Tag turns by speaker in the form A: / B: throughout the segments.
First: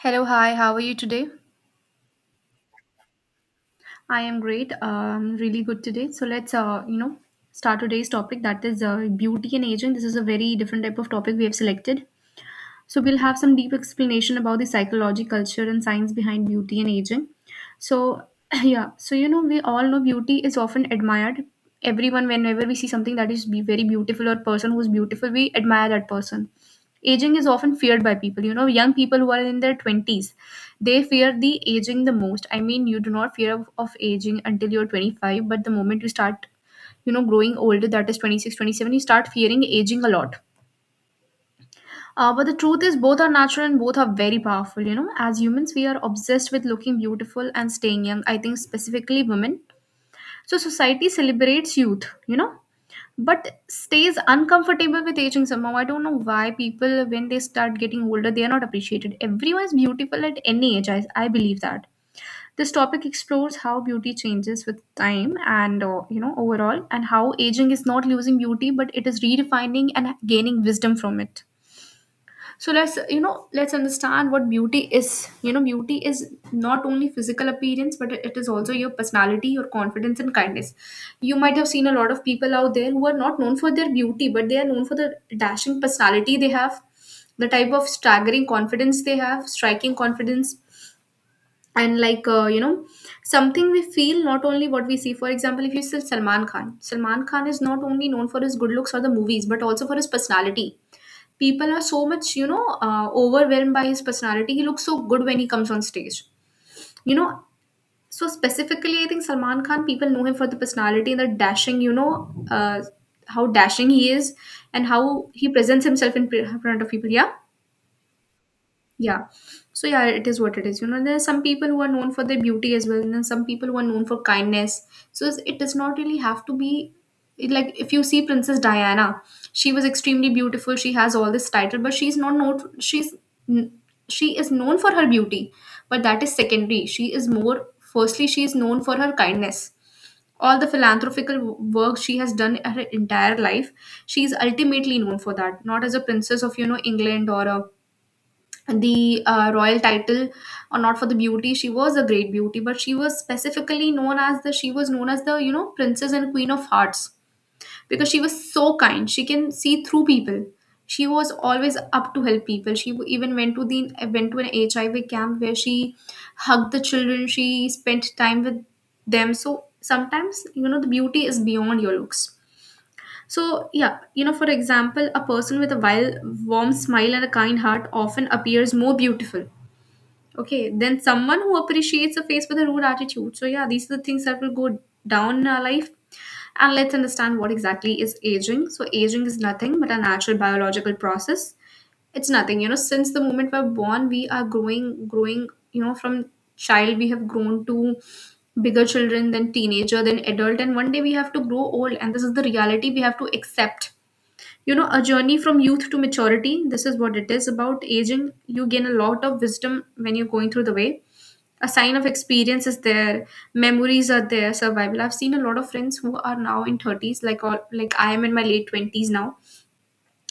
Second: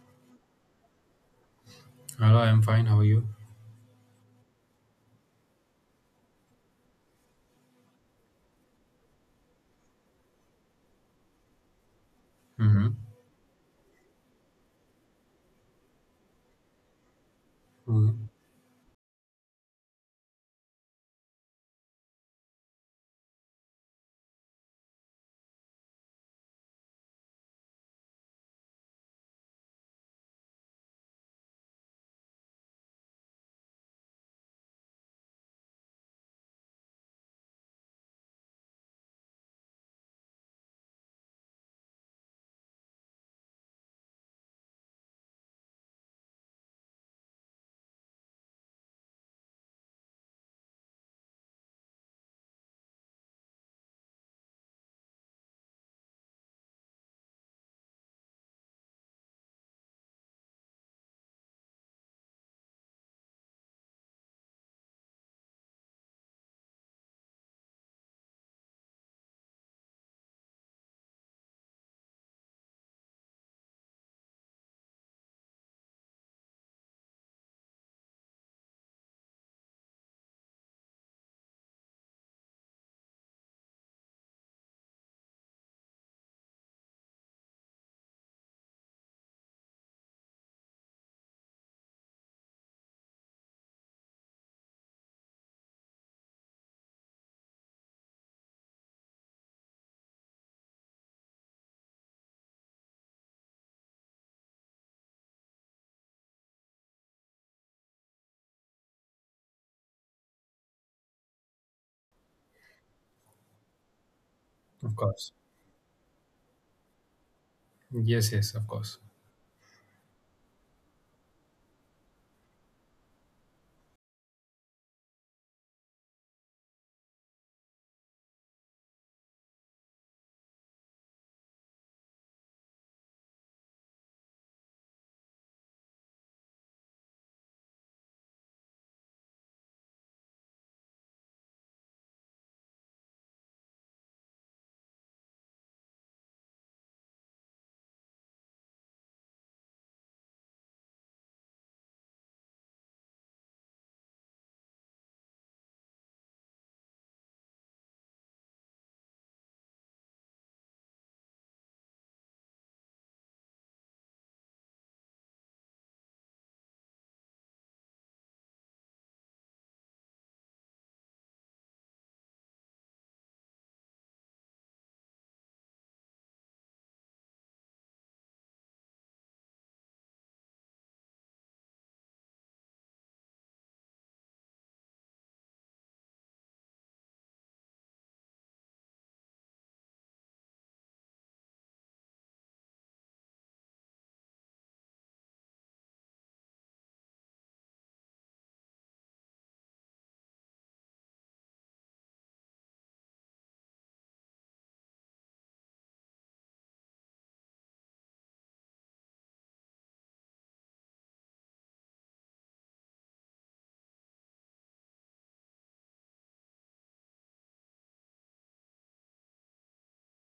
A: Hello, hi, how are you today?
B: Hello, I'm fine. How are you?
A: I am great, really good today. So let's start today's topic, that is beauty and aging. This is a very different type of topic we have selected.
B: Mm-hmm.
A: So we'll have some deep explanation about the psychology, culture, and science behind beauty and aging. So
B: Mm-hmm.
A: yeah, we all know beauty is often admired. Everyone, whenever we see something that is be very beautiful or person who's beautiful, we admire that person. Aging is often feared by people. You know, young people who are in their twenties, they fear the aging the most. I mean, you do not fear of aging until you're 25, but the moment you start growing older, that is 26, 27, you start fearing aging a lot. But the truth is, both are natural and both are very powerful. You know, as humans, we are obsessed with looking beautiful and staying young. I think specifically women. So society celebrates youth, you know, but stays uncomfortable with aging somehow. I don't know why people, when they start getting older, they are not appreciated. Everyone is beautiful at any age. I believe that. This topic explores how beauty changes with time and overall, and how aging is not losing beauty, but it is redefining and gaining wisdom from it. So let's you know let's understand what beauty is. You know, beauty is not only physical appearance, but it is also your personality, your confidence, and kindness. You might have seen a lot of people out there who are not known for their beauty, but they are known for the dashing personality they have, the type of staggering confidence they have, striking confidence, and something we feel, not only what we see. For example, if you see Salman Khan, Salman Khan is not only known for his good looks or the movies, but also for his personality. People are so much, overwhelmed by his personality. He looks so good when he comes on stage, you know. So specifically I think Salman Khan, people know him for the personality and the dashing, uh, how dashing he is and
B: Of
A: how
B: course.
A: he presents himself in front of people, yeah.
B: Yes, yes, of course.
A: Yeah. So yeah, it is what it is. You know, there are some people who are known for their beauty as well, and then some people who are known for kindness. So it does not really have to be like. If you see Princess Diana, she was extremely beautiful. She has all this title, but she's not known. N- she is known for her beauty, but that is secondary. She is more. Firstly, she is known for her kindness. All the philanthropical work she has done her entire life, she is ultimately known for that. Not as a princess of, you know, England, or a the royal title, or not for the beauty. She was a great beauty, but she was specifically known as the, you know, princess and queen of hearts, because she was so kind. She can see through people. She was always up to help people. She even went to an HIV camp, where she hugged the children, she spent time with them. So sometimes, you know, the beauty is beyond your looks. So yeah, you know, for example, a person with a wild, warm smile and a kind heart often appears more beautiful. Okay, then someone who appreciates a face with a rude attitude. So yeah, these are the things that will go down in our life. And let's understand what exactly is aging. So aging is nothing but a natural biological process. It's nothing, you know, since the moment we're born, we are you know, from child we have grown to bigger children, then teenager, then adult, and one day we have to grow old, and this is the reality we have to accept. You know, a journey from youth to maturity, this is what it is about aging. You gain a lot of wisdom when you're going through the way. A sign of experience is there, memories are there, survival. I've seen a lot of friends who are now in 30s, like all, like I am in my late 20s now,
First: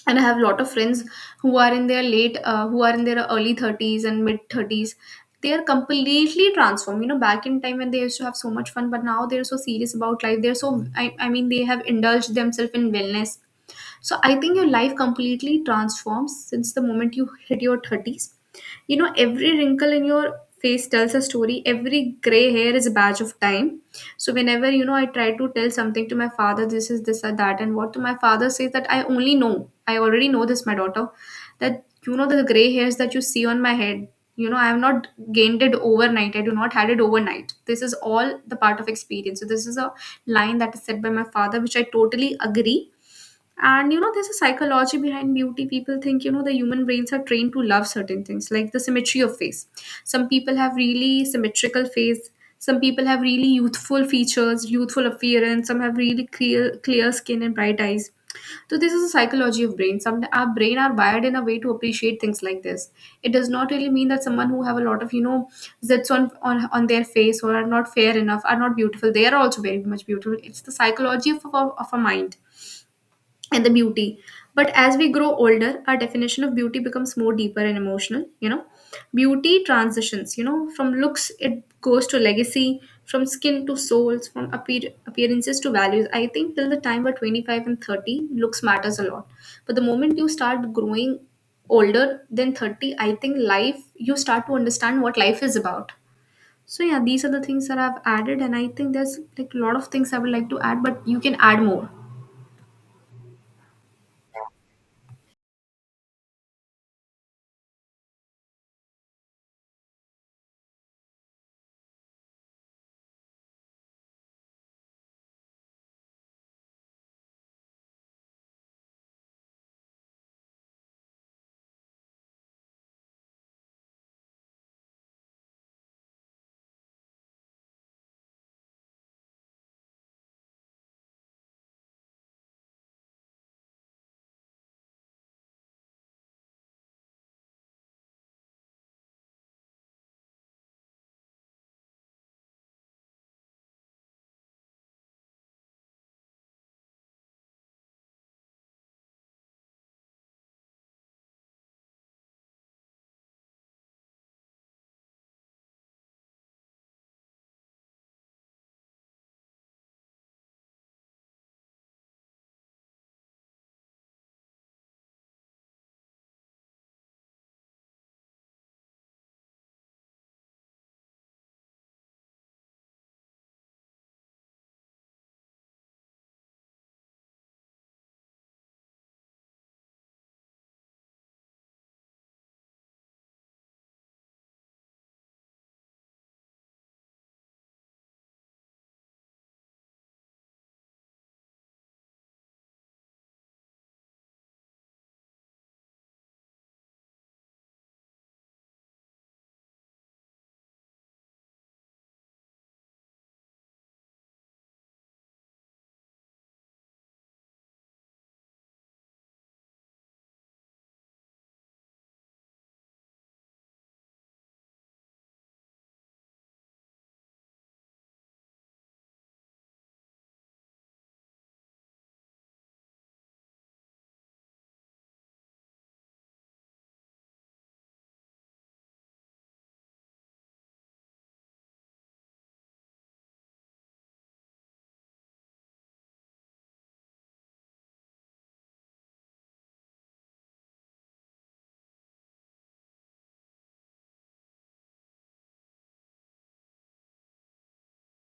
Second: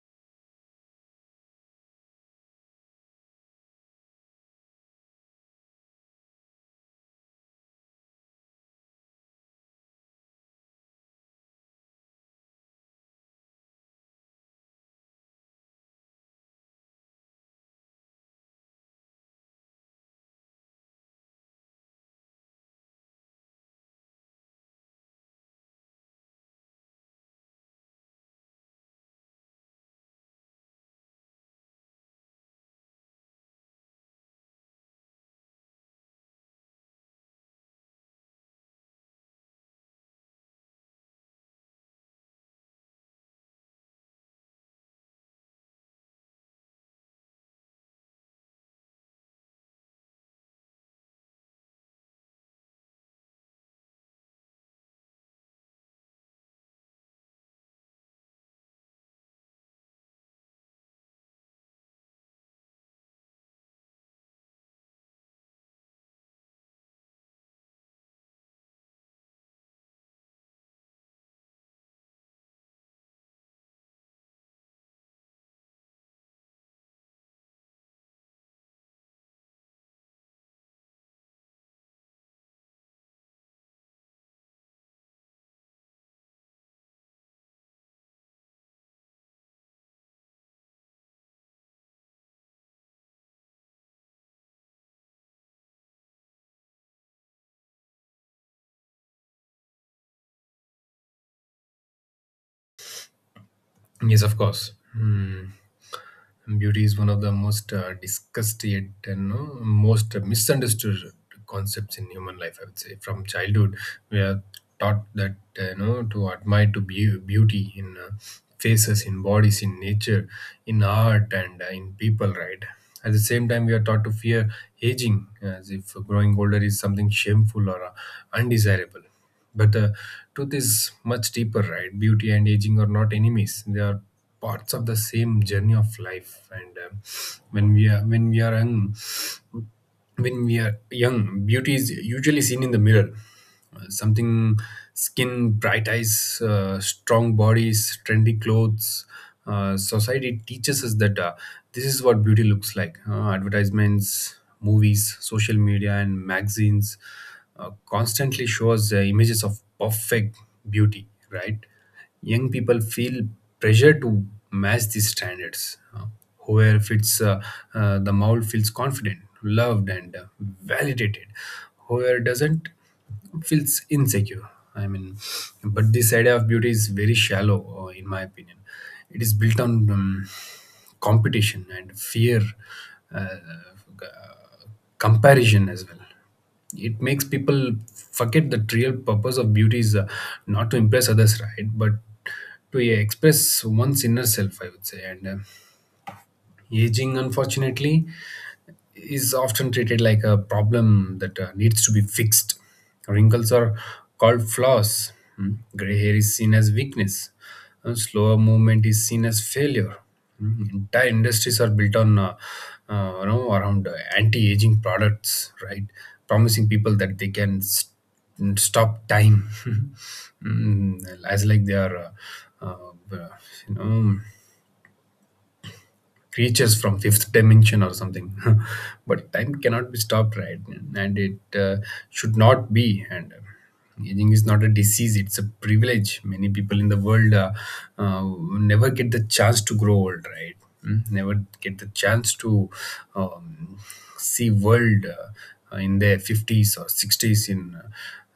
A: and I have a lot of friends who are in their early 30s and mid 30s. They are completely transformed. You know, back in time when they used to have so much fun, but now they're so serious about life, they're so, I mean, they have indulged themselves in wellness. So I think your life completely transforms since the moment you hit your 30s. You know, every wrinkle in your face tells a story, every gray hair is a badge of time. So whenever, you know, I try to tell something to my father, this is this or that, and what to my father says that I only know, I already know this, my daughter, that, you know, the gray hairs that you see on my head, you know, I have not gained it overnight. I do not had it overnight. This is all the part of experience. So this is a line that is said by my father, which I totally agree. And you know, there's a psychology behind beauty. People think, you know, the human brains are trained to love certain things, like the symmetry of face. Some people have really symmetrical face. Some people have really youthful features, youthful appearance. Some have really clear skin and bright eyes. So this is a psychology of brain. Some, our brain are wired in a way to appreciate things like this. It does not really mean that someone who have a lot of, you know, zits on their face, or are not fair enough, are not beautiful. They are also very much beautiful. It's the psychology of a mind and the beauty. But as we grow older, our definition of beauty becomes more deeper and emotional. You know, beauty transitions, you know, from looks it goes to legacy, from skin to souls, from appearances to values. I think till the time we're 25 and 30, looks matters a lot, but the moment you start growing older than 30, I think life, you start to understand what life is about. So yeah, these are the things that I've added, and I think there's like a lot of things I would like to add, but you can add more.
B: Yes, of course. Hmm. Beauty is one of the most discussed yet and, no, most misunderstood concepts in human life. I would say from childhood we are taught that to admire, to be beauty in faces, in bodies, in nature, in art, and in people. Right. At the same time, we are taught to fear aging, as if growing older is something shameful or undesirable. But the truth is much deeper, right? Beauty and aging are not enemies. They are parts of the same journey of life. And when we are young, when we are young, beauty is usually seen in the mirror, something, skin, bright eyes, strong bodies, trendy clothes. Society teaches us that this is what beauty looks like: advertisements, movies, social media and magazines constantly show us images of perfect beauty, right? Young people feel pressure to match these standards. Uh, Whoever fits the mold feels confident, loved and validated. Whoever doesn't, it feels insecure. I mean, but this idea of beauty is very shallow, in my opinion. It is built on competition and fear, uh, g- comparison as well. It makes people forget that real purpose of beauty is not to impress others, right? But to express one's inner self, I would say. And aging, unfortunately, is often treated like a problem that needs to be fixed. Wrinkles are called flaws. Hmm. Gray hair is seen as weakness. Slower movement is seen as failure. Hmm. Entire industries are built around anti-aging products, right? Promising people that they can stop time. Hmm. As like they are, uh, uh, you know, creatures from fifth dimension or something. But time cannot be stopped, right? And it should not be. And aging is not a disease, it's a privilege. Many people in the world uh, never get the chance to grow old, right? Never get the chance to um, see world in their 50s or 60s in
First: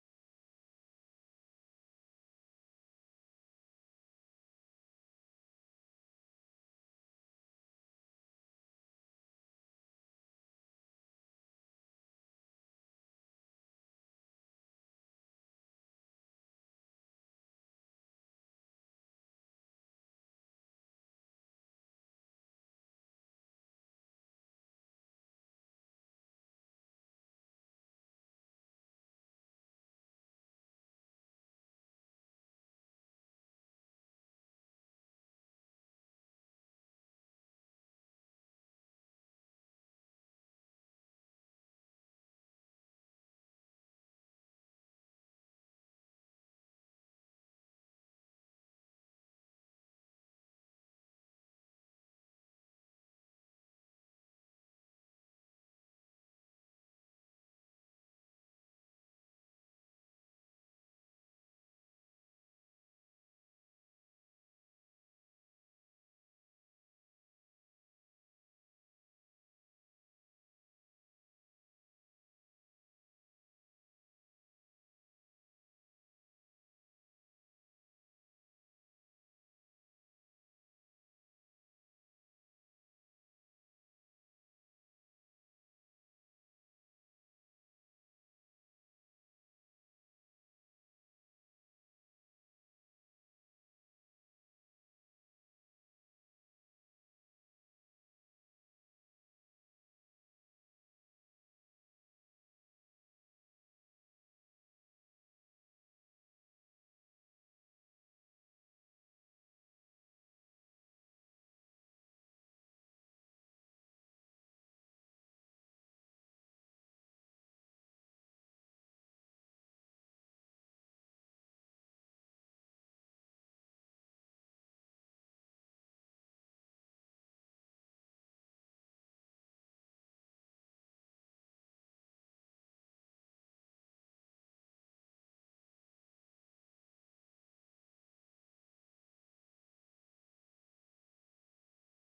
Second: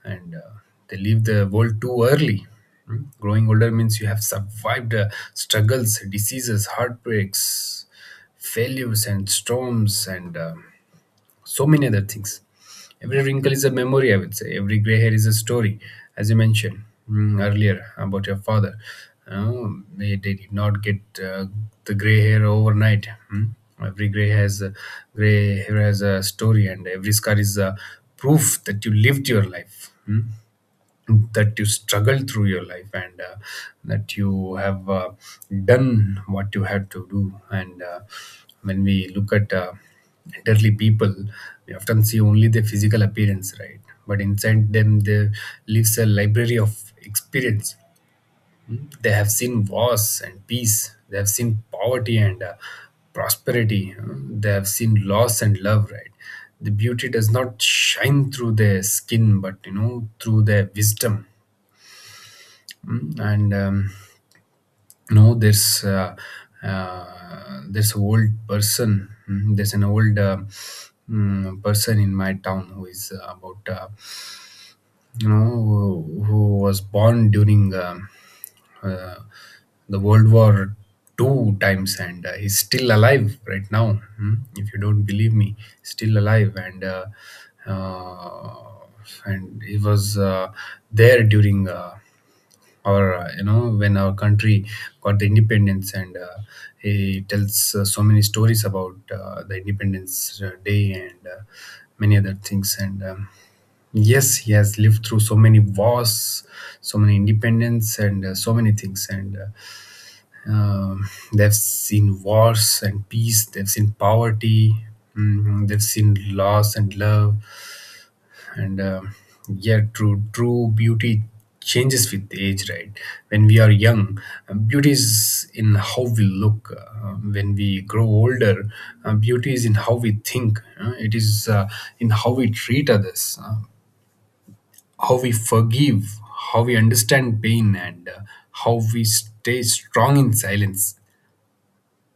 B: and they leave the world too early. Mm. Growing older means you have survived struggles, diseases, heartbreaks, failures, and storms, and so many other things. Every wrinkle is a memory, I would say. Every gray hair is a story, as you mentioned earlier, about your father. Uh, they did not get the gray hair overnight. Mm. Every gray has a, gray hair has a story, and every scar is a proof that you lived your life. That you struggled through your life, and that you have done what you had to do. And when we look at elderly people, we often see only their physical appearance, right? But inside them there lives a library of experience. Mm. They have seen wars and peace, they have seen poverty and prosperity. Mm. They have seen loss and love, right? The beauty does not shine through their skin, but through their wisdom. Mm. And there's this old person mm, there's an old person in my town who is about who was born during uh, the World War II times, and he's still alive right now. Hmm? If you don't believe me, still alive, and uh, and he was there during. Or when our country got the independence, and he tells so many stories about the independence day, and many other things, and yes, he has lived through so many wars, so many independence, and so many things. And uh, um, they've seen wars and peace. They've seen poverty. They've seen loss and love. And yeah, true beauty changes with age, right? When we are young, beauty is in how we look. When we grow older, beauty is in how we think. It is in how we treat others. How we forgive, how we understand pain, and how we stay strong in silence.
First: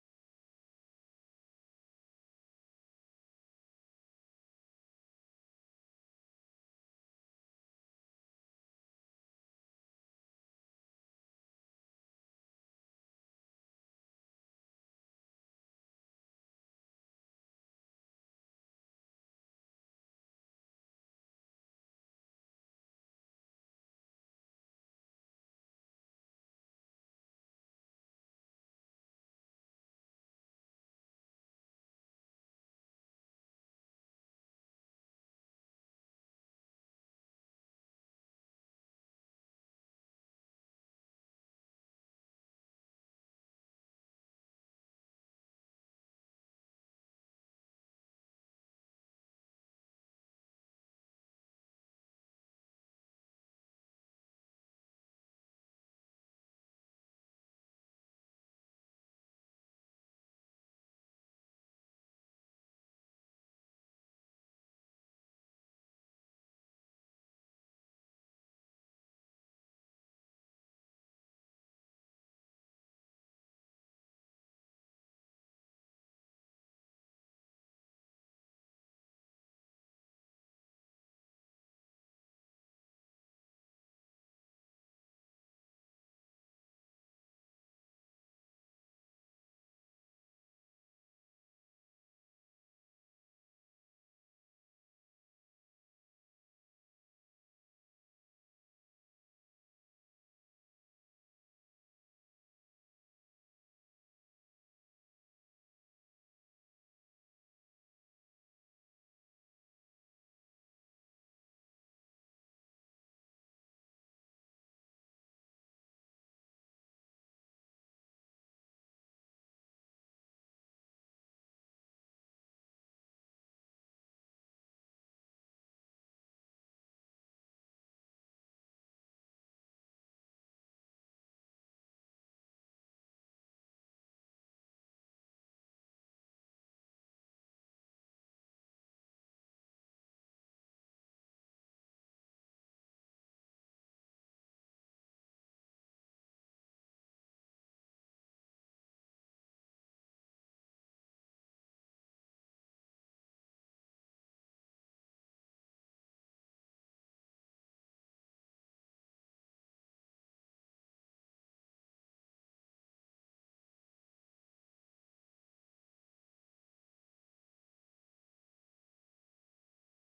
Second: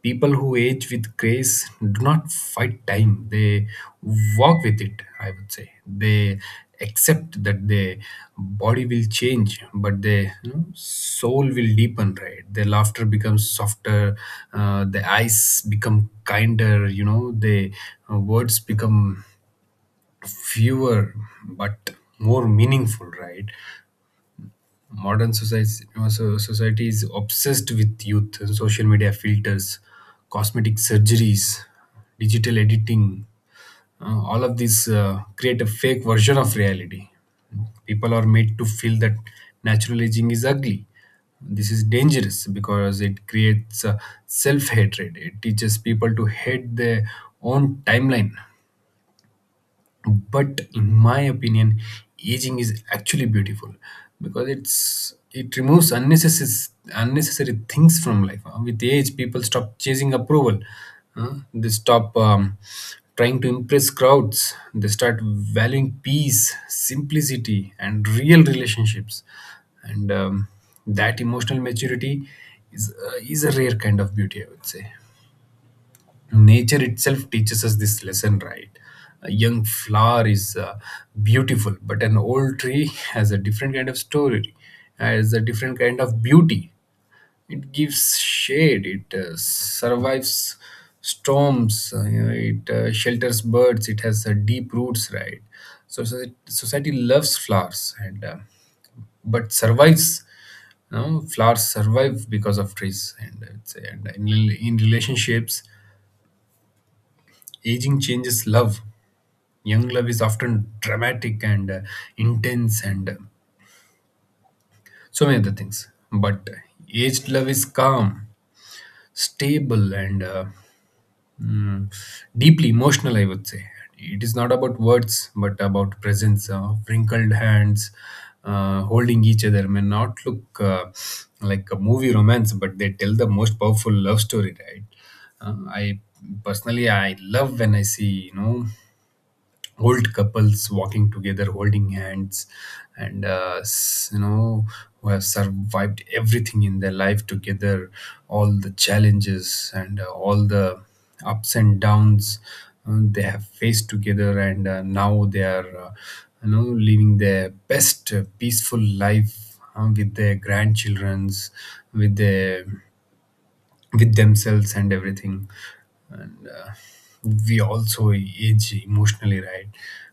B: People who age with grace do not fight time, they walk with it, I would say. They accept that their body will change, but their soul will deepen, right? Their laughter becomes softer, the eyes become kinder, the words become fewer but more meaningful, right? Modern society, society is obsessed with youth, social media filters, cosmetic surgeries, digital editing. All of these create a fake version of reality. People are made to feel that natural aging is ugly. This is dangerous because it creates self-hatred. It teaches people to hate their own timeline. But in my opinion, aging is actually beautiful because it removes unnecessary things from life. With age, people stop chasing approval. Uh, they stop trying to impress crowds. They start valuing peace, simplicity and real relationships. And that emotional maturity is a rare kind of beauty, I would say. Nature itself teaches us this lesson, right? A young flower is beautiful, but an old tree has a different kind of story, has a different kind of beauty. It gives shade. It survives storms. It shelters birds. It has deep roots, right? So society loves flowers and but survives. Flowers survive because of trees, and in relationships, aging changes love. Young love is often dramatic and intense and so many other things, but aged love is calm, stable, and mm, deeply emotional, I would say. It is not about words but about presence of wrinkled hands holding each other, may not look like a movie romance, but they tell the most powerful love story, right? Uh, i personally i love when I see, old couples walking together holding hands, and who have survived everything in their life together, all the challenges and all the ups and downs, they have faced together. And now they are living their best peaceful life, with their grandchildrens, with their with themselves and everything. And we also age emotionally, right?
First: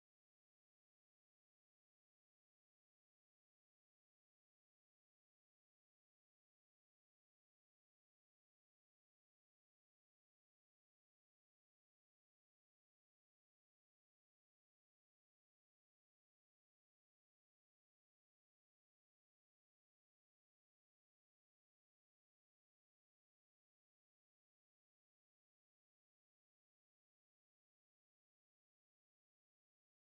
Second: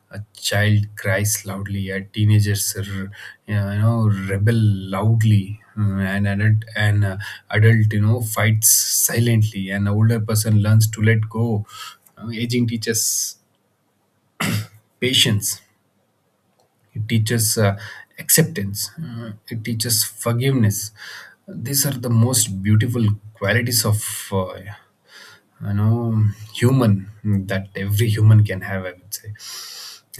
B: A child cries loudly, a teenagers rebel loudly. Mm. And an adult you know fights silently, an older person learns to let go. Aging teaches patience. It teaches acceptance. It teaches forgiveness. These are the most beautiful qualities of uh, you know human that every human can have, I would say.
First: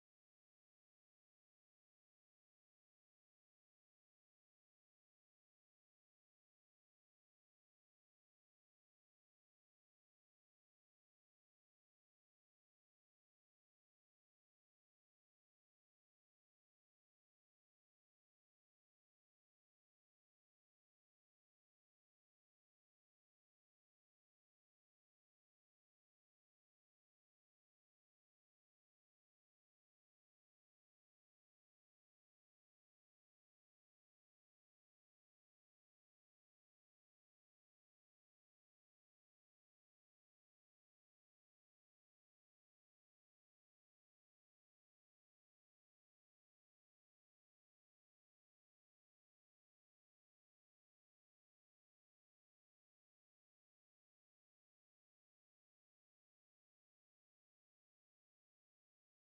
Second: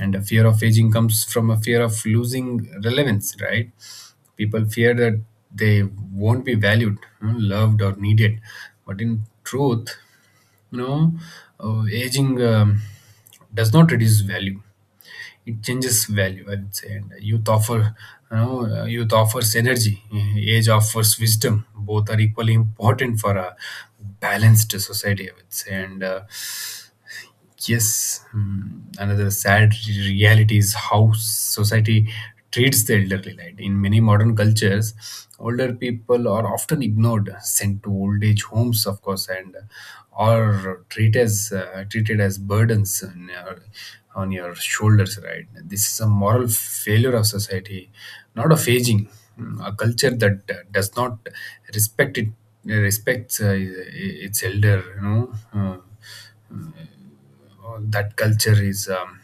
B: And a fear of aging comes from a fear of losing relevance, right? People fear that they won't be valued, loved or needed. But in truth, you know aging does not reduce value, it changes value, I would say. And youth offers energy, age offers wisdom. Both are equally important for a balanced society, I would say. And yes, another sad reality is how society treats the elderly. Right? In many modern cultures, older people are often ignored, sent to old age homes, of course, and or treated as burdens on your shoulders. Right? This is a moral failure of society, not of aging. Mm. A culture that does not respect it respects its elder. That culture is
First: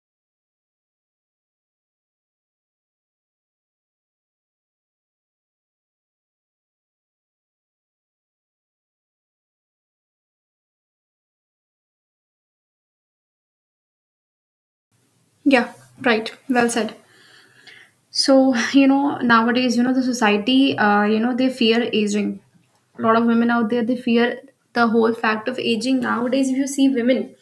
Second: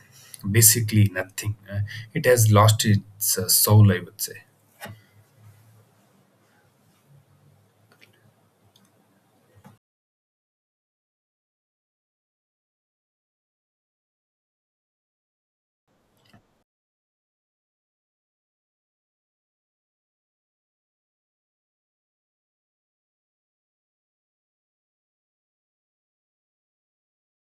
B: basically nothing. It has lost its soul, I would say.
A: Yeah. Right, well said. So, you know, nowadays, the society, they fear aging. A lot of women out there, they fear the whole fact of aging. Nowadays, if you see women,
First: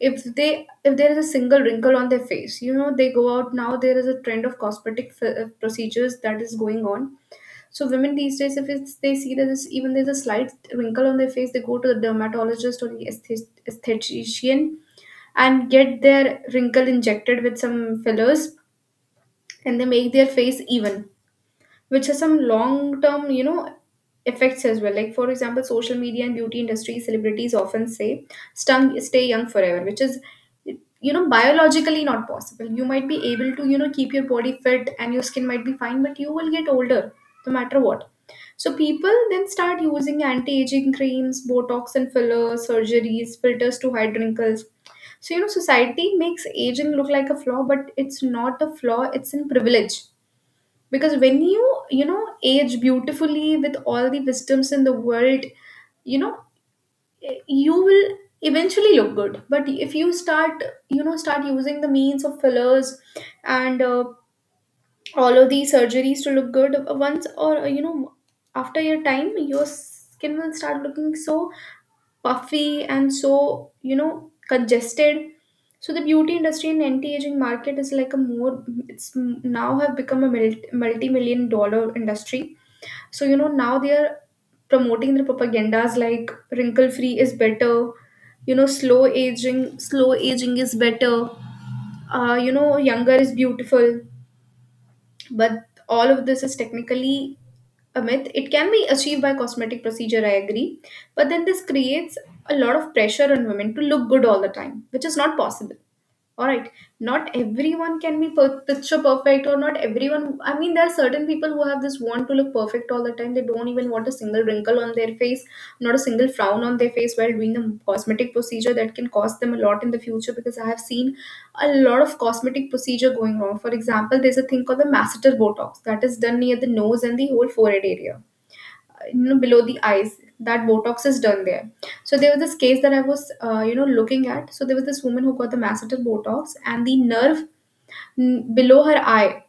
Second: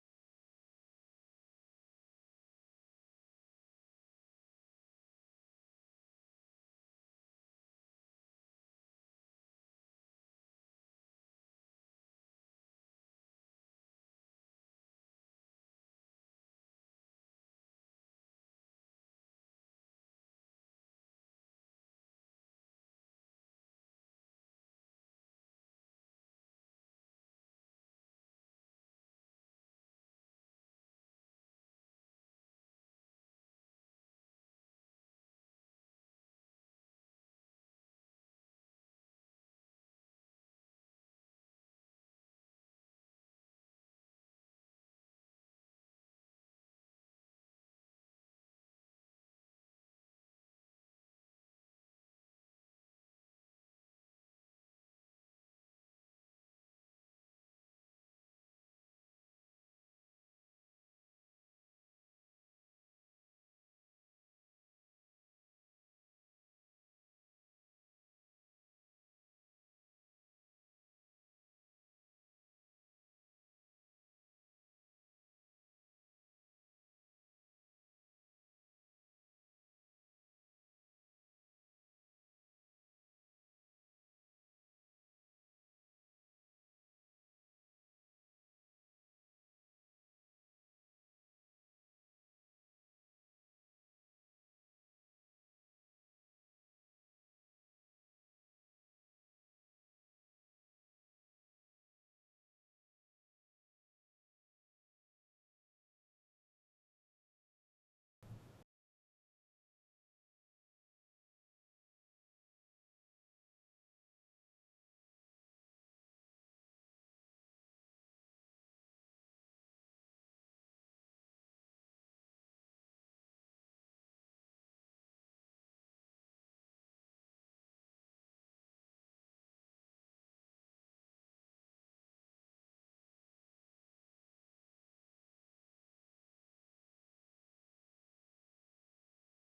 A: if there is a single wrinkle on their face, you know, they go out now. There is a trend of cosmetic procedures that is going on. So women these days, if it's, they see that it's, even there's a slight wrinkle on their face, they go to the dermatologist or the aesthetician and get their wrinkle injected with some fillers, and they make their face even, which has some long term, you know, effects as well. Like, for example, social media and beauty industry celebrities often say stay young forever, which is, you know, biologically not possible. You might be able to, you know, keep your body fit and your skin might be fine, but you will get older no matter what. So people then start using anti-aging creams, botox and fillers, surgeries, filters to hide wrinkles. So you know, society makes aging look like a flaw, but it's not a flaw, it's a privilege. Because when you know, age beautifully with all the wisdoms in the world, you know, you will eventually look good. But if you start, you know, start using the means of fillers and all of these surgeries to look good, once, or you know, after your time, your skin will start looking so puffy and so, you know, congested. So the beauty industry and anti-aging market is like a more, it's now have become a multi-million-dollar industry. So, you know, now they are promoting the propagandas like wrinkle free is better, you know, slow aging is better, you know, younger is beautiful. But all of this is technically a myth. It can be achieved by cosmetic procedure, I agree. But then this creates a lot of pressure on women to look good all the time, which is not possible, all right? Not everyone can be picture perfect, or not everyone. I mean, there are certain people who have this want to look perfect all the time. They don't even want a single wrinkle on their face, not a single frown on their face, while doing a cosmetic procedure that can cost them a lot in the future, because I have seen a lot of cosmetic procedure going wrong. For example, there's a thing called the masseter botox that is done near the nose and the whole forehead area, you know, below the eyes. That botox is done there. So there was this case that I was, looking at. So there was this woman who got the masseter botox, and the nerve, below her eye,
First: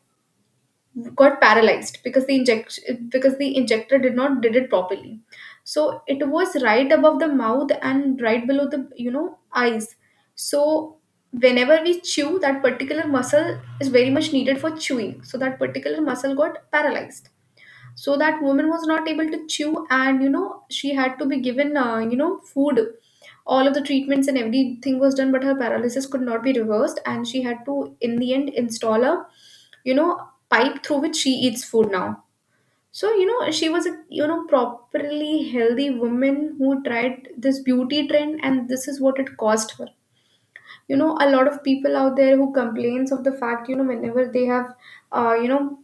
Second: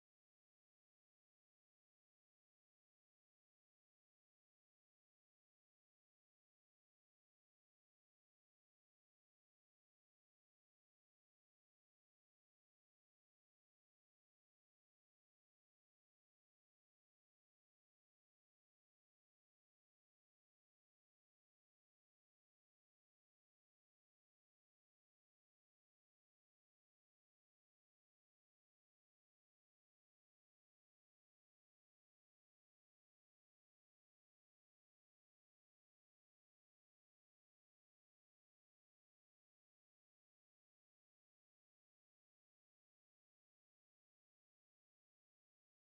A: got paralyzed because the inject because the injector did not did it properly. So it was right above the mouth and right below the, you know, eyes. So whenever we chew, that particular muscle is very much needed for chewing, so that particular muscle got paralyzed. So that woman was not able to chew, and you know, she had to be given, food. All of the treatments and everything was done, but her paralysis could not be reversed, and she had to, in the end, install a, you know, pipe through which she eats food now. So you know, she was a, you know, properly healthy woman who tried this beauty trend, and this is what it cost her. You know, a lot of people out there who complains of the fact, you know, whenever they have uh, you know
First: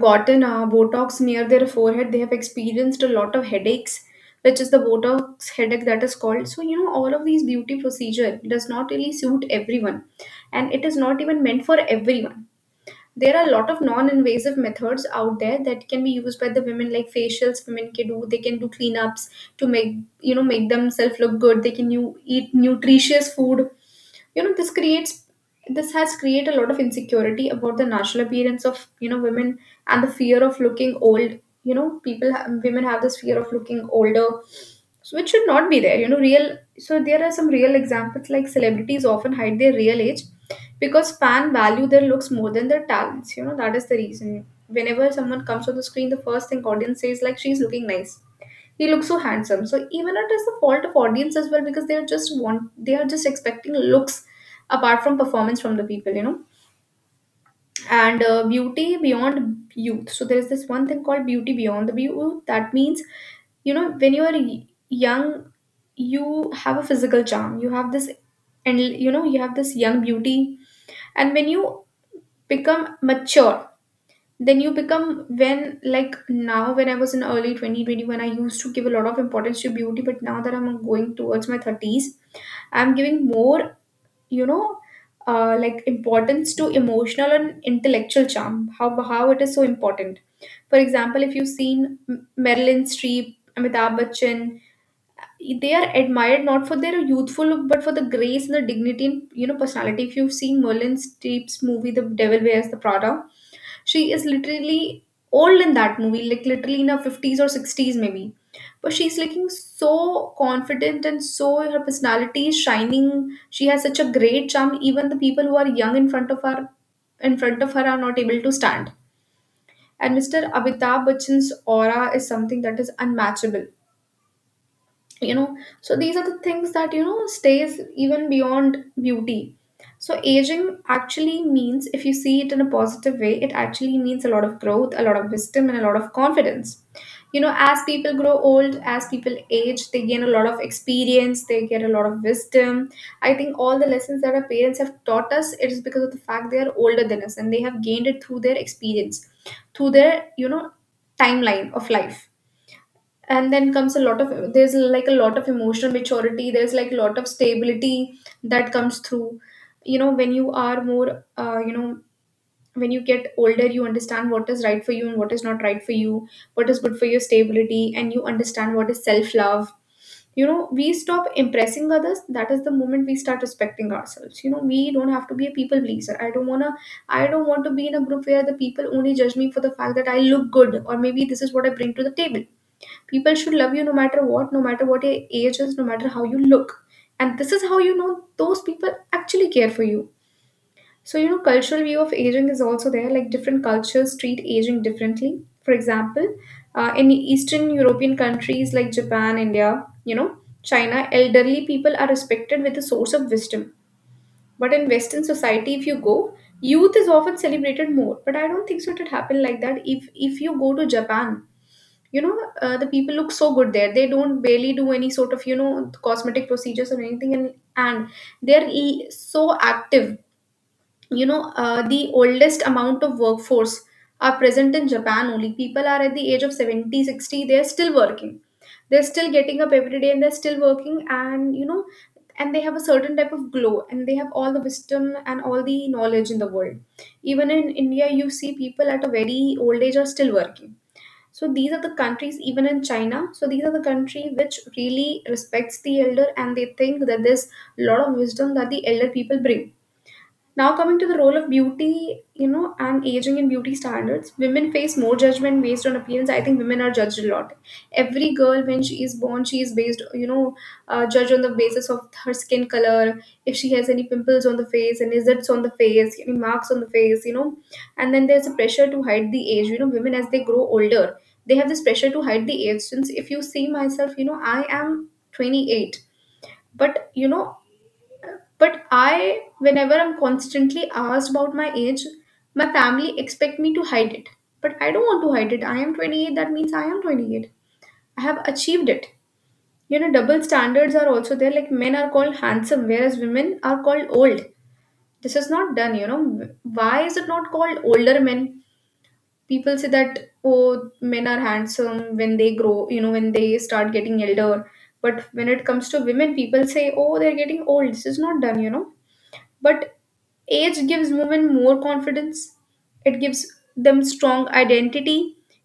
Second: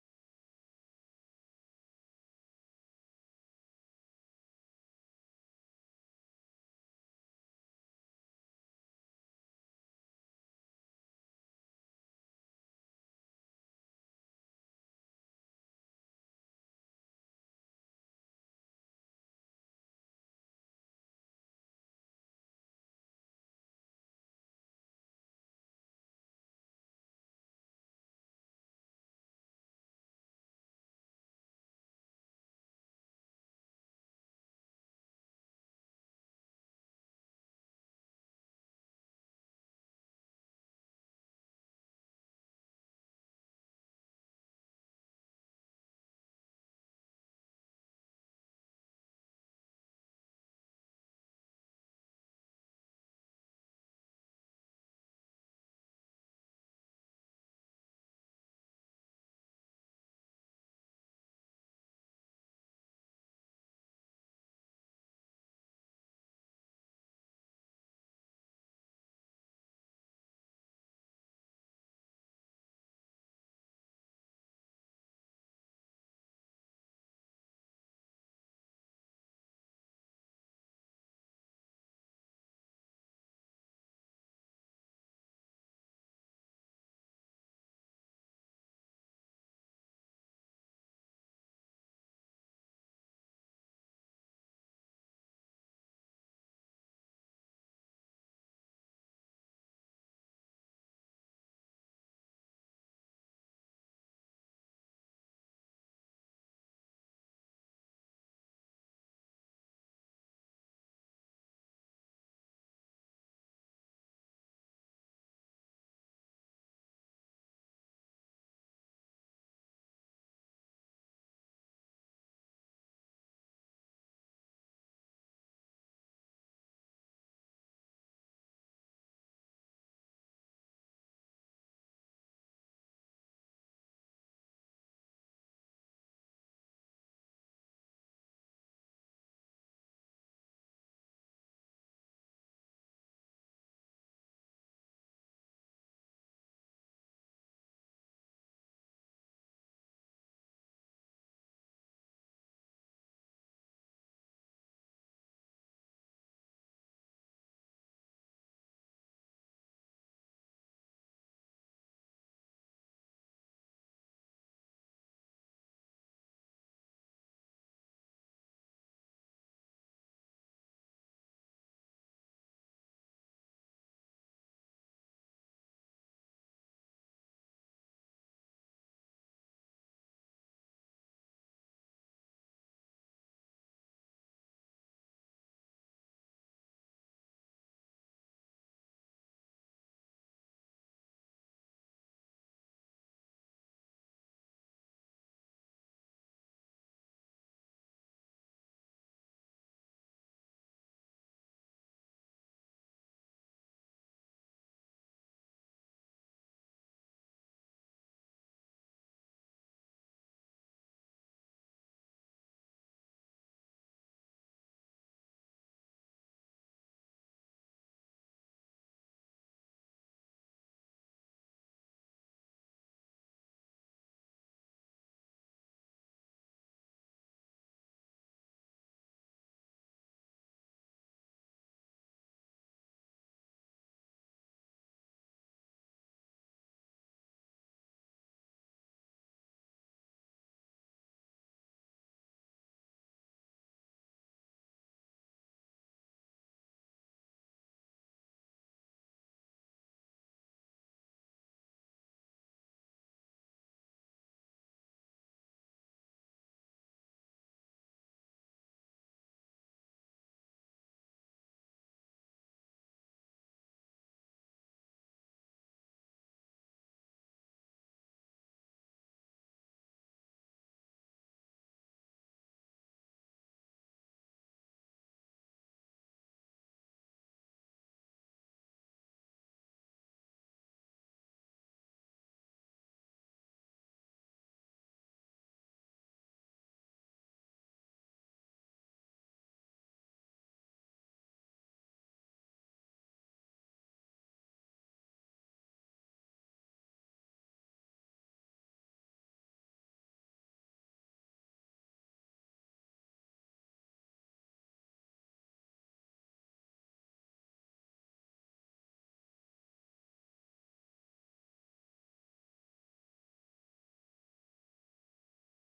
A: gotten Botox near their forehead, they have experienced a lot of headaches, which is the Botox headache that is called. So, you know, all of these beauty procedure does not really suit everyone, and it is not even meant for everyone. There are a lot of non-invasive methods out there that can be used by the women, like facials. Women can do they can do cleanups to make, you know, make themselves look good. They can, you eat nutritious food. You know, this has created a lot of insecurity about the natural appearance of, you know, women, and the fear of looking old. You know, people women have this fear of looking older, so it should not be there, you know. Real so there are some real examples, like celebrities often hide their real age because fan value their looks more than their talents. You know, that is the reason, whenever someone comes on the screen, the first thing audience says, like, she's looking nice, he looks so handsome. So even it is the fault of audience as well, because they are just expecting looks apart from performance from the people, you know. And beauty beyond youth. So there is this one thing called beauty beyond the youth. That means, you know, when you are young, you have a physical charm. You have this, and you know, you have this young beauty. And when you become mature, then you become, when, like now, when I was in early 2021, I used to give a lot of importance to beauty, but now that I'm going towards my 30s, I'm giving more, you know, like, importance to emotional and intellectual charm, how it is so important. For example, if you've seen Marilyn Streep, Amitabh Bachchan, they are admired not for their youthful look, but for the grace and the dignity, and you know, personality. If you've seen Merlin Streep's movie The Devil Wears the Prada, she is literally old in that movie, like literally in her 50s or 60s, maybe. But she's looking so confident, and so her personality is shining. She has such a great charm. Even the people who are young in front of her, are not able to stand. And Mr. Amitabh Bachchan's aura is something that is unmatchable. You know, so these are the things that, you know, stays even beyond beauty. So aging actually means, if you see it in a positive way, it actually means a lot of growth, a lot of wisdom, and a lot of confidence. You know, as people grow old, as people age, they gain a lot of experience, they get a lot of wisdom. I think all the lessons that our parents have taught us, it is because of the fact they are older than us, and they have gained it through their experience, through their, you know, timeline of life. And then comes a lot of, there's like a lot of emotional maturity, there's like a lot of stability that comes through, you know, when you are more, when you get older, you understand what is right for you and what is not right for you, what is good for your stability, and you understand what is self love. You know, we stop impressing others, that is the moment we start respecting ourselves. You know, we don't have to be a people pleaser. I don't want to, I don't want to be in a group where the people only judge me for the fact that I look good, or maybe this is what I bring to the table. People should love you no matter what, no matter what your age is, no matter how you look. And this is how, you know, those people actually care for you. So, you know, cultural view of aging is also there. Like, different cultures treat aging differently. For example, in Eastern European countries like Japan, India, you know, China, elderly people are respected with a source of wisdom. But in Western society, if you go, youth is often celebrated more. But I don't think so it would happen like that. If you go to Japan, you know, the people look so good there. They don't barely do any sort of, you know, cosmetic procedures or anything, and they're so active. You know, the oldest amount of workforce are present in Japan only. People are at the age of 70, 60, they're still working, they're still getting up every day and they're still working, and you know, and they have a certain type of glow, and they have all the wisdom and all the knowledge in the world. Even in India, you see people at a very old age are still working. So these are the countries, even in China. So these are the country which really respects the elder, and they think that there's a lot of wisdom that the elder people bring. Now, coming to the role of beauty, you know, and aging and beauty standards, women face more judgment based on appearance. I think women are judged a lot. Every girl, when she is born, she is based, you know, judged on the basis of her skin color, if she has any pimples on the face, any zits on the face, any marks on the face, you know. And then there's a pressure to hide the age. You know, women, as they grow older, they have this pressure to hide the age. Since if you see myself, you know, I am 28, but you know, but I, whenever I'm constantly asked about my age, my family expect me to hide it. But I don't want to hide it. I am 28, that means I am 28. I have achieved it. You know, double standards are also there. Like, men are called handsome, whereas women are called old. This is not done, you know. Why is it not called older men? People say that, oh, men are handsome when they grow, you know, when they start getting elder, but when it comes to women, people say, oh, they're getting old. This is not done, you know. But age gives women more confidence. It gives them strong identity.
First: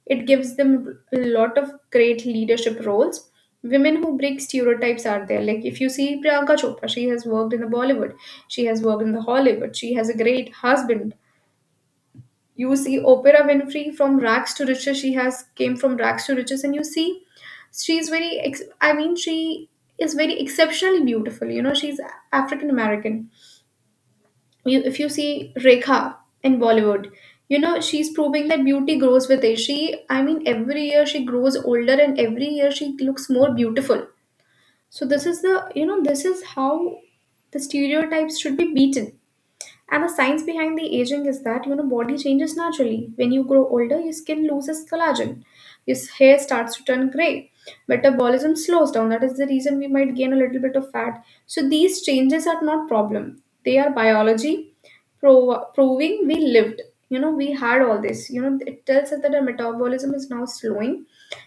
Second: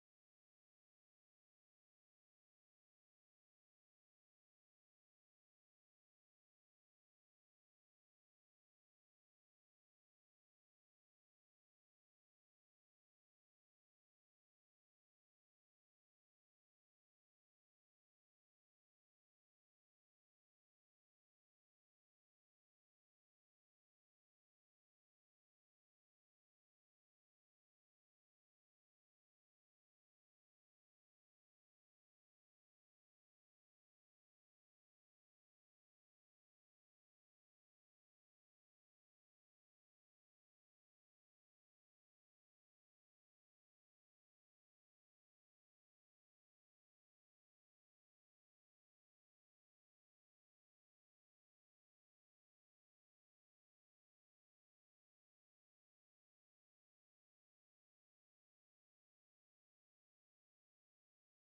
A: It gives them a lot of great leadership roles. Women who break stereotypes are there. Like, if you see Priyanka Chopra, she has worked in the Bollywood, she has worked in the Hollywood, she has a great husband. You see Oprah Winfrey, from rags to riches. She has came from rags to riches, and you see she's very, I mean, she is very exceptionally beautiful. You know, she's African American. You, if you see Rekha in Bollywood, you know, she's proving that beauty grows with age. She, I mean, every year she grows older, and every year she looks more beautiful. So this is the, you know, this is how the stereotypes should be beaten. And the science behind the aging is that, you know, body changes naturally. When you grow older, your skin loses collagen, your hair starts to turn gray, metabolism slows down. That is the reason we might gain a little bit of fat. So these changes are not problem. They are biology proving we lived. You know, we had all this. You know, it tells us that our metabolism is now slowing,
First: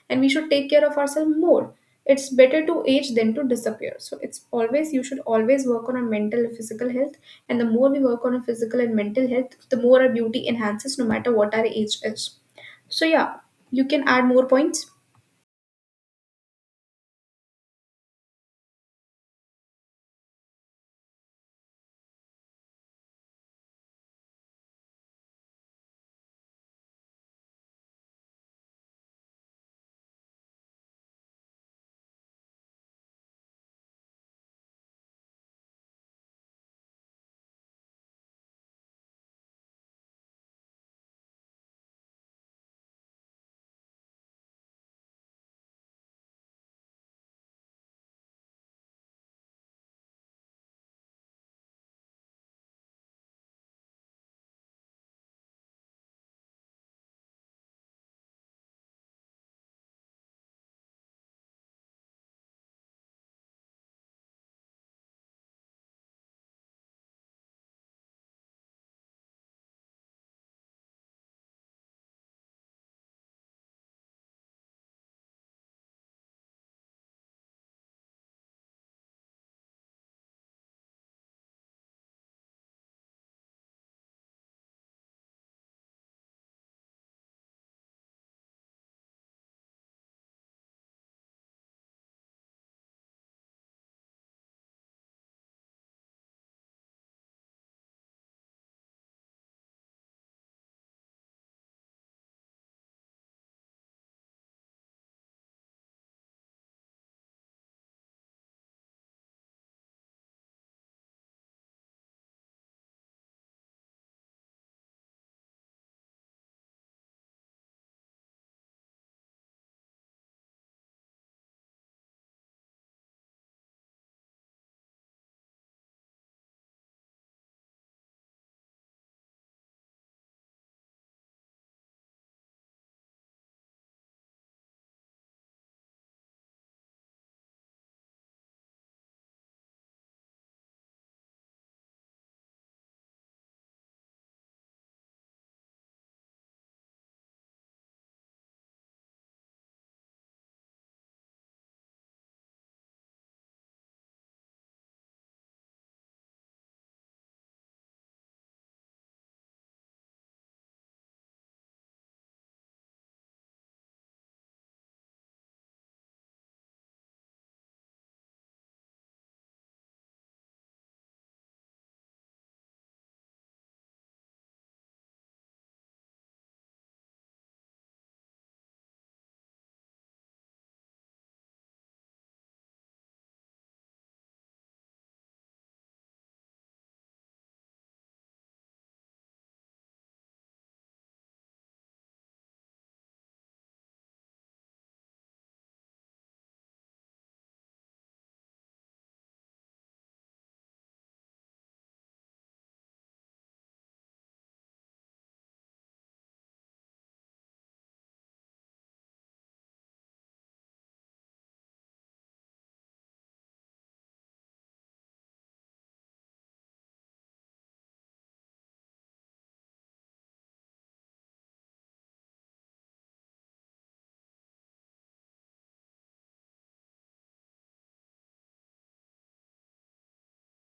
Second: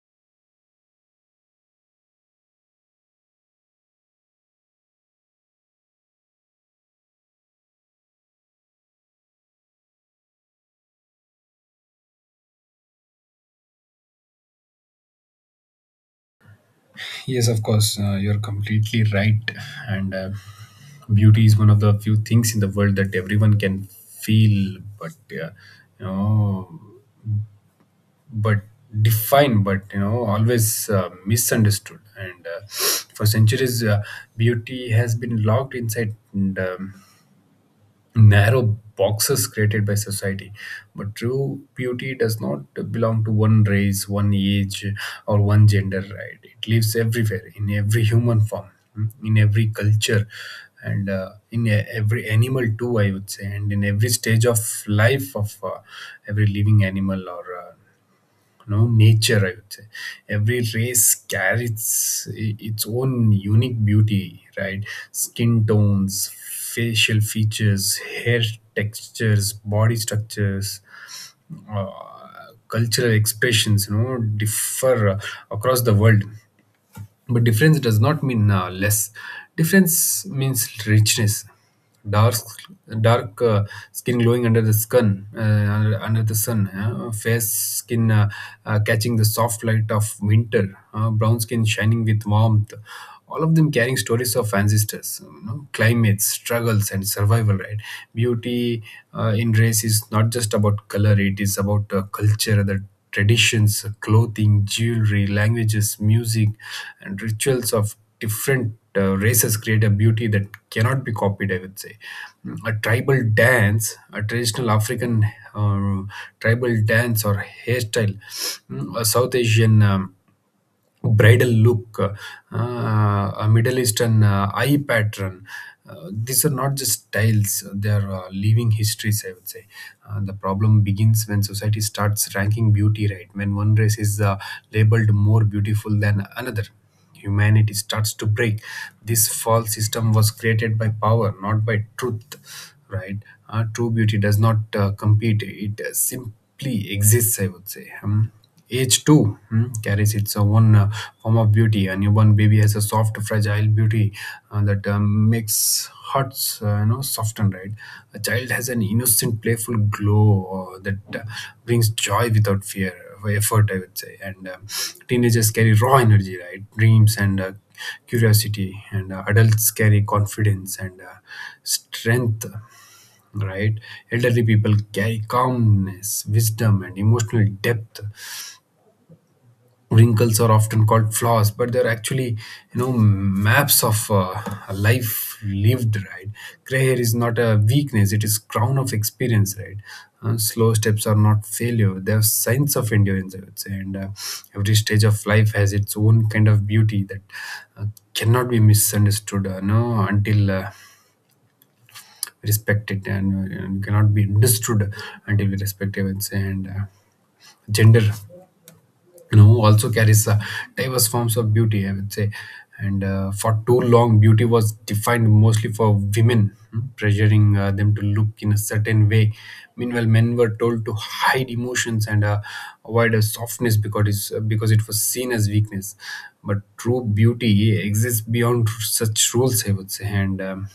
A: and we should take care of ourselves more. It's better to age than to disappear, so it's always, you should always work on our mental and physical health, and the more we work on our physical and mental health, the more our beauty enhances, no matter what our age is. So yeah, you can add more points.
B: Yes, of course, you're completely right. And beauty is one of the few things in the world that everyone can feel, you know, but define, always misunderstood. And for centuries, beauty has been locked inside narrow boxes created by society. But true beauty does not belong to one race, one age, or one gender, right? It lives everywhere, in every human form, in every culture, and in every animal too, I would say, and in every stage of life of every living animal or nature, I would say. Every race carries its own unique beauty, right? Skin tones, facial features, hair textures, body structures, uh, cultural expressions, differ across the world. But difference does not mean less. Difference means richness. Dark, dark skin glowing under the sun, under the sun. Fair skin catching the soft light of winter. Brown skin shining with warmth. All of them carrying stories of ancestors, climates, struggles, and survival. Right? Beauty in race is not just about color; it is about culture, the traditions, clothing, jewelry, languages, music, and rituals of different races create a beauty that cannot be copied, I would say. A tribal dance, a traditional African um, tribal dance or hairstyle, mm, a South Asian. Bridal look, uh, a Middle Eastern eye pattern. These are not just styles, they are living histories, I would say. The problem begins when society starts ranking beauty, right? When one race is labeled more beautiful than another, humanity starts to break. This false system was created by power, not by truth, right? True beauty does not compete, it simply exists, I would say. Age too, carries its own form of beauty. A newborn baby has a soft, fragile beauty that makes hearts, you know, soften, right? A child has an innocent, playful glow that brings joy without fear, effort, I would say. And Teenagers carry raw energy, right, dreams and curiosity, and adults carry confidence and strength, right? Elderly people carry calmness, wisdom, and emotional depth. Wrinkles are often called flaws, but they're actually, you know, maps of a life lived, right? Gray hair is not a weakness, it is crown of experience, right? Slow steps are not failure, they're signs of endurance, I would say. And Every stage of life has its own kind of beauty that uh, cannot be misunderstood, no, until we respect it, and cannot be understood until we respect it, I would say. And Gender, you know, also carries diverse forms of beauty, I would say. And For too long, beauty was defined mostly for women, pressuring them to look in a certain way. Meanwhile, men were told to hide emotions and avoid a softness because because it was seen as weakness. But true beauty exists beyond such rules, I would say. And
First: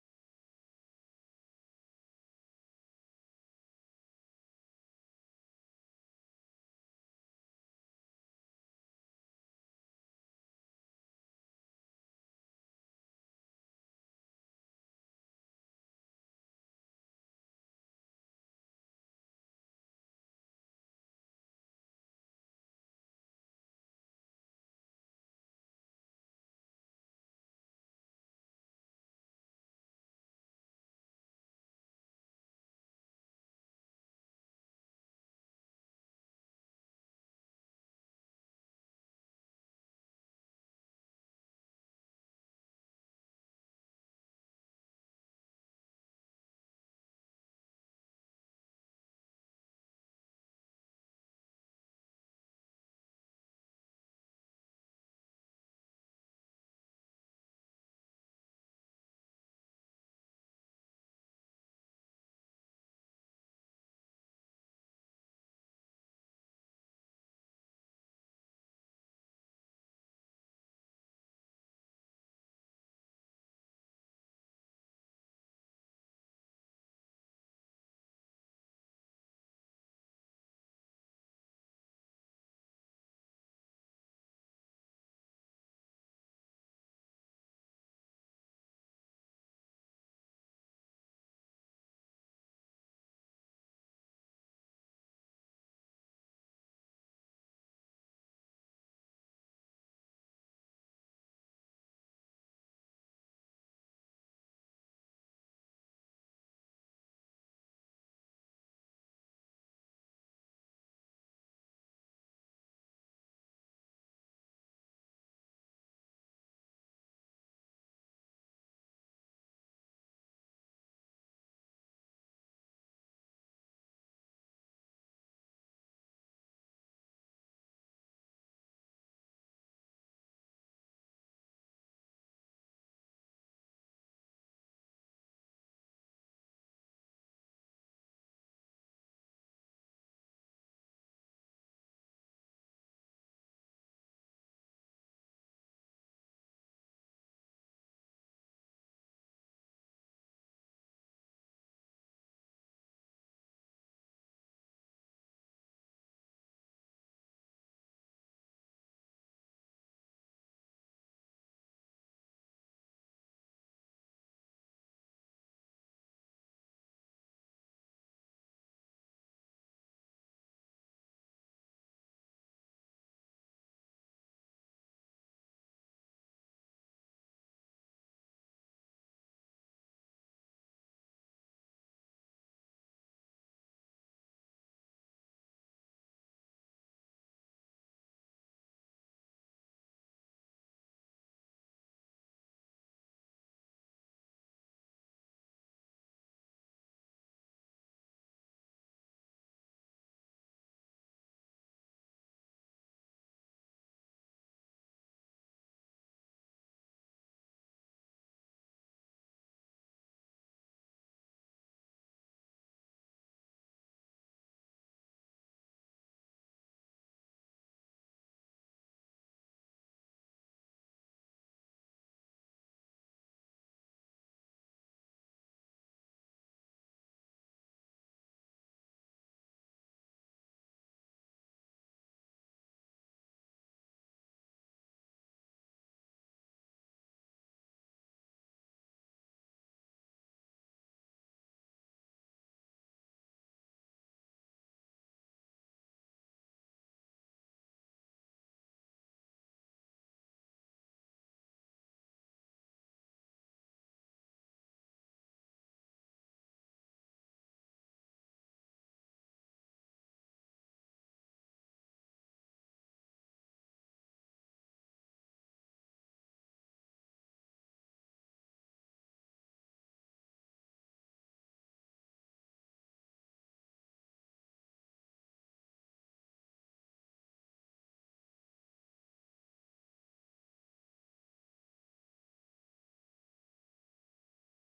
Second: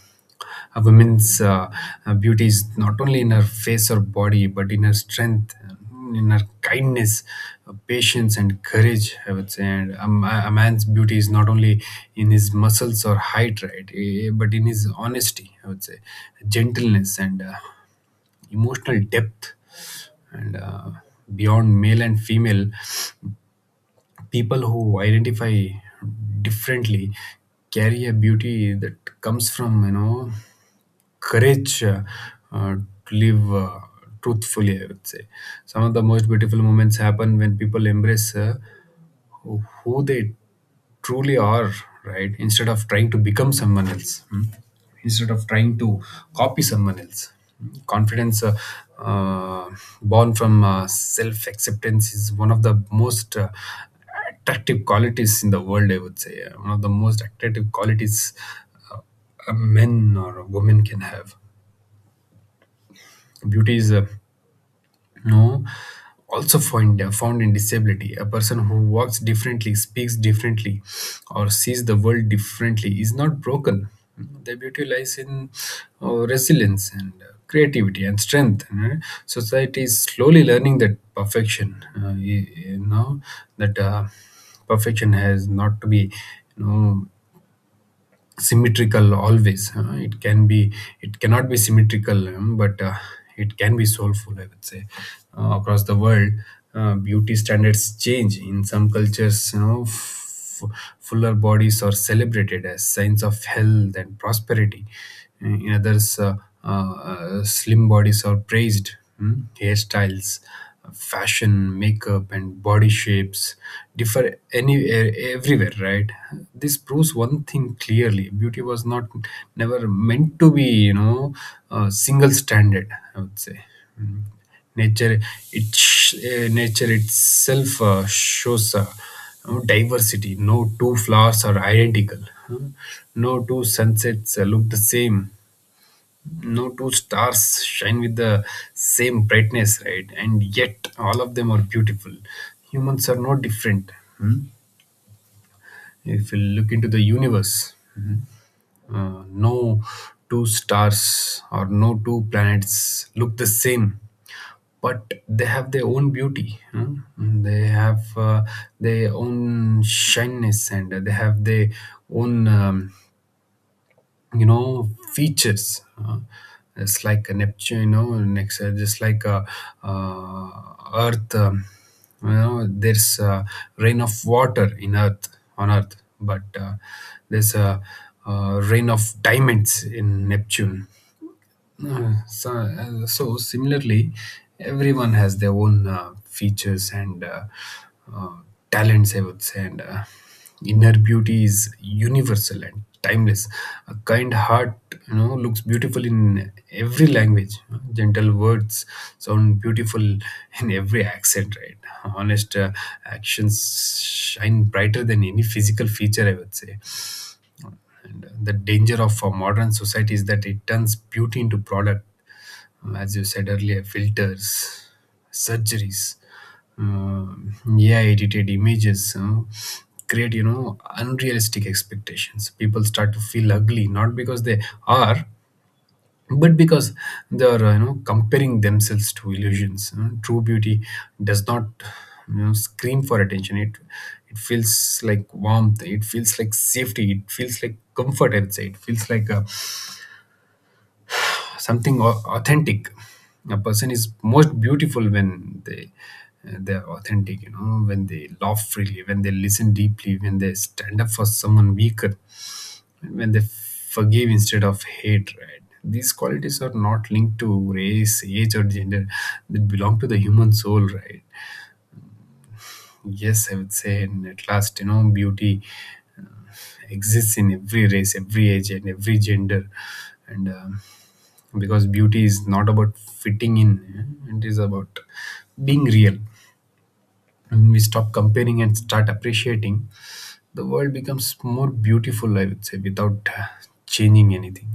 B: A woman's beauty is not only in her face or body, but in her strength, in her kindness, patience, and courage, I would say. And a, a man's beauty is not only in his muscles or height, right, but in his honesty, I would say. Gentleness and emotional depth, and beyond male and female, people who identify differently carry a beauty that comes from, you know, courage uh, to live truthfully, I would say. Some of the most beautiful moments happen when people embrace who they truly are, right? Instead of trying to become someone else, hmm? Instead of trying to copy someone else. Hmm? Confidence uh, born from self acceptance is one of the most attractive qualities in the world, I would say. One of the most attractive qualities uh, a men or a woman can have. Beauty is, no, also found, found in disability. A person who walks differently, speaks differently, or sees the world differently is not broken. Their beauty lies in resilience and creativity and strength. Eh? Society is slowly learning that perfection, you, you know, that perfection has not to be, you know, symmetrical always, huh? It can be, it cannot be symmetrical, but it can be soulful, I would say. Across the world, beauty standards change. In some cultures, you know, fuller bodies are celebrated as signs of health and prosperity. In others, slim bodies are praised, hmm? Hairstyles, fashion, makeup, and body shapes differ anywhere, everywhere, right? This proves one thing clearly: beauty was not, never meant to be, you know, a single standard, I would say. Mm. Nature, nature itself shows, you know, diversity. No two flowers are identical. Huh? No two sunsets look the same, no two stars shine with the same brightness, right? And yet, all of them are beautiful. Humans are no different. Hmm? If you look into the universe, no two stars or no two planets look the same, but they have their own beauty. Hmm? They have, their own shyness, and they have their own, you know, features. It's like a Neptune, you know, next, just like a uh, Earth. You know, there's a rain of water in Earth, on Earth, but there's a rain of diamonds in Neptune. So similarly, everyone has their own features and uh, talents, I would say, and inner beauty is universal and timeless. A kind heart, you know, looks beautiful in every language. Gentle words sound beautiful in every accent, right? Honest actions shine brighter than any physical feature, I would say. And the danger of a modern society is that it turns beauty into product. As you said earlier, filters, surgeries, um, AI edited images. Create, you know, unrealistic expectations. People start to feel ugly, not because they are, but because they are, you know, comparing themselves to illusions. You know, true beauty does not, you know, scream for attention. It feels like warmth, it feels like safety, it feels like comfort, I'd say, it feels like something authentic. A person is most beautiful when they're authentic, you know, when they laugh freely, when they listen deeply, when they stand up for someone weak, when they forgive instead of hatred. These qualities are not linked to race, age, or gender. They belong to the human soul, right? Yes, I would say, and at last, you know, beauty exists in every race, every age, and every gender. And Because beauty is not about fitting in, it is about being real. When we stop comparing and start appreciating, the world becomes more beautiful, I would say, without changing anything.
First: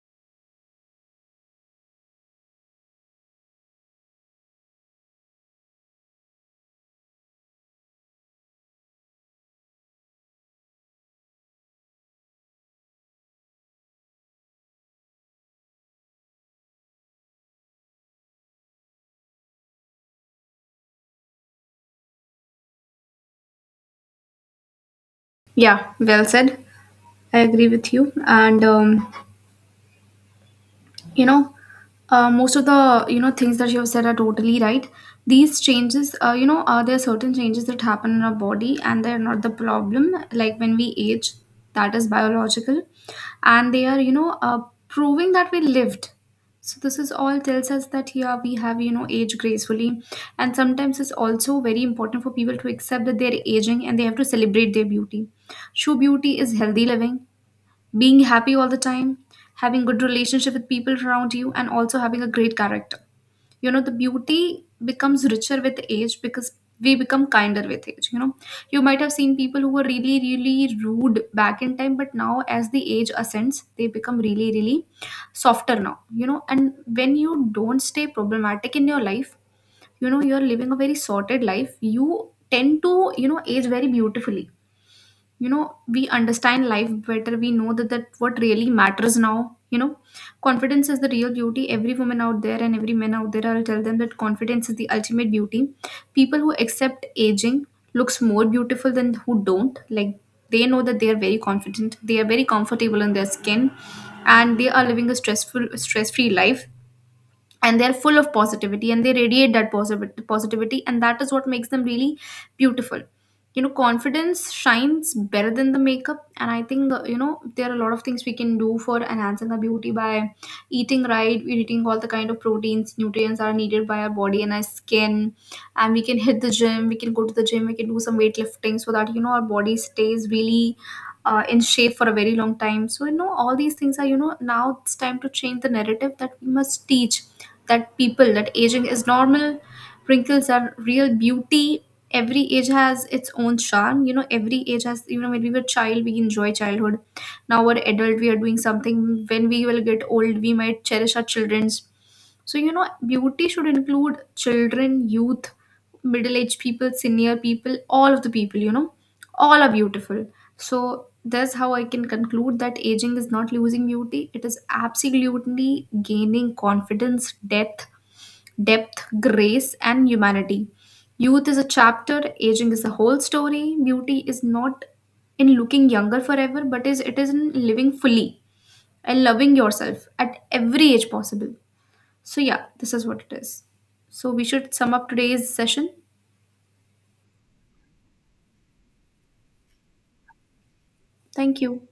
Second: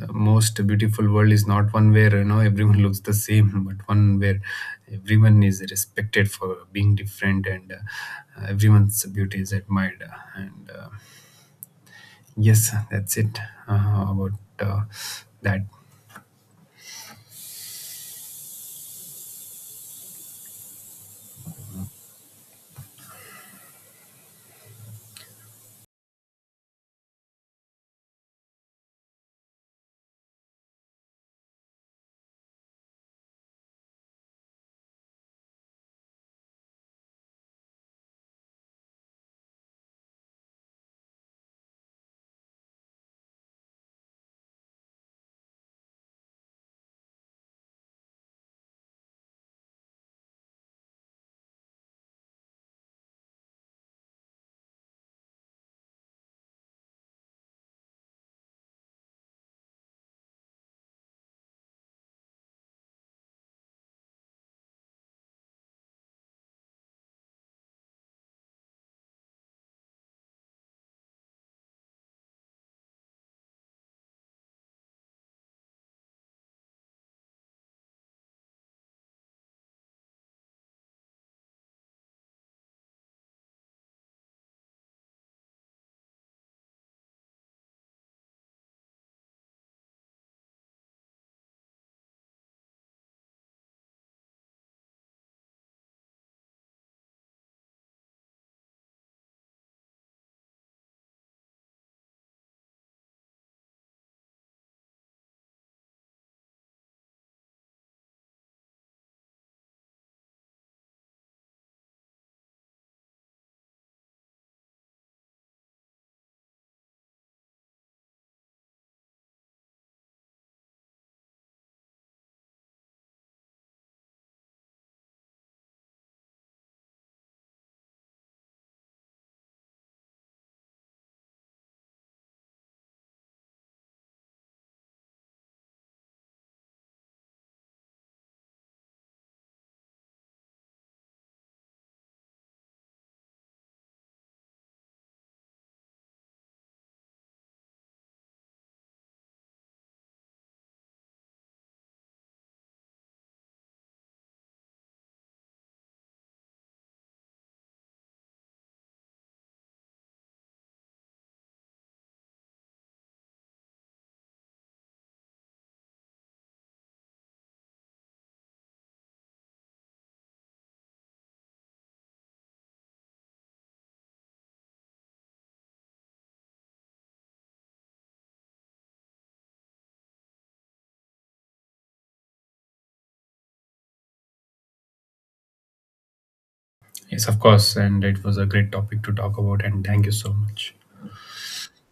B: The most beautiful world is not one where, you know, everyone looks the same, but one where everyone is respected for being different, and everyone's beauty is admired, and yes, that's it, about uh, that.
A: Yeah, well said. I agree with you. And you know most of the things that you have said are totally right. These changes, you know, there are certain changes that happen in our body and they're not the problem, like when we age, that is biological, and they are, proving that we lived. So this is all tells us that, yeah, we have, you know, aged gracefully. And sometimes it's also very important for people to accept that they're aging, and they have to celebrate their beauty. True beauty is healthy living, being happy all the time, having good relationship with people around you, and also having a great character. You know, the beauty becomes richer with age because we become kinder with age. You know, you might have seen people who were really really rude back in time, but now as the age ascends, they become really really softer now, you know. And when you don't stay problematic in your life, you know, you're living a very sorted life, you tend to, you know, age very beautifully. You know, we understand life better, we know that what really matters now, you know. Confidence is the real beauty. Every woman out there and every man out there, I'll tell them that confidence is the ultimate beauty. People who accept aging looks more beautiful than who don't, like, they know that they are very confident, they are very comfortable in their skin, and they are living a stress free life, and they're full of positivity, and they radiate that positivity, and that is what makes them really beautiful. You know, confidence shines better than the makeup. And I think, you know, there are a lot of things we can do for enhancing our beauty by eating right, we're eating all the kind of proteins, nutrients that are needed by our body and our skin. And we can hit the gym, we can go to the gym, we can do some weightlifting, so that, you know, our body stays really in shape for a very long time. So, you know, all these things are, you know, now it's time to change the narrative, that we must teach that people that aging is normal, wrinkles are real beauty. Every age has its own charm. You know, every age has, you know, when we were child, we enjoy childhood. Now we're adult, we are doing something. When we will get old, we might cherish our children's. So, you know, beauty should include children, youth, middle aged people, senior people, all of the people, you know, all are beautiful. So that's how I can conclude that aging is not losing beauty. It is absolutely gaining confidence, depth, grace, and humanity. Youth is a chapter, aging is the whole story. Beauty is not in looking younger forever, but is it is in living fully and loving yourself at every age possible. So yeah, this is what it is. So we should sum up today's session.
B: Yes, of course, and it was a great topic to talk about, and thank you so much.
A: Thank you.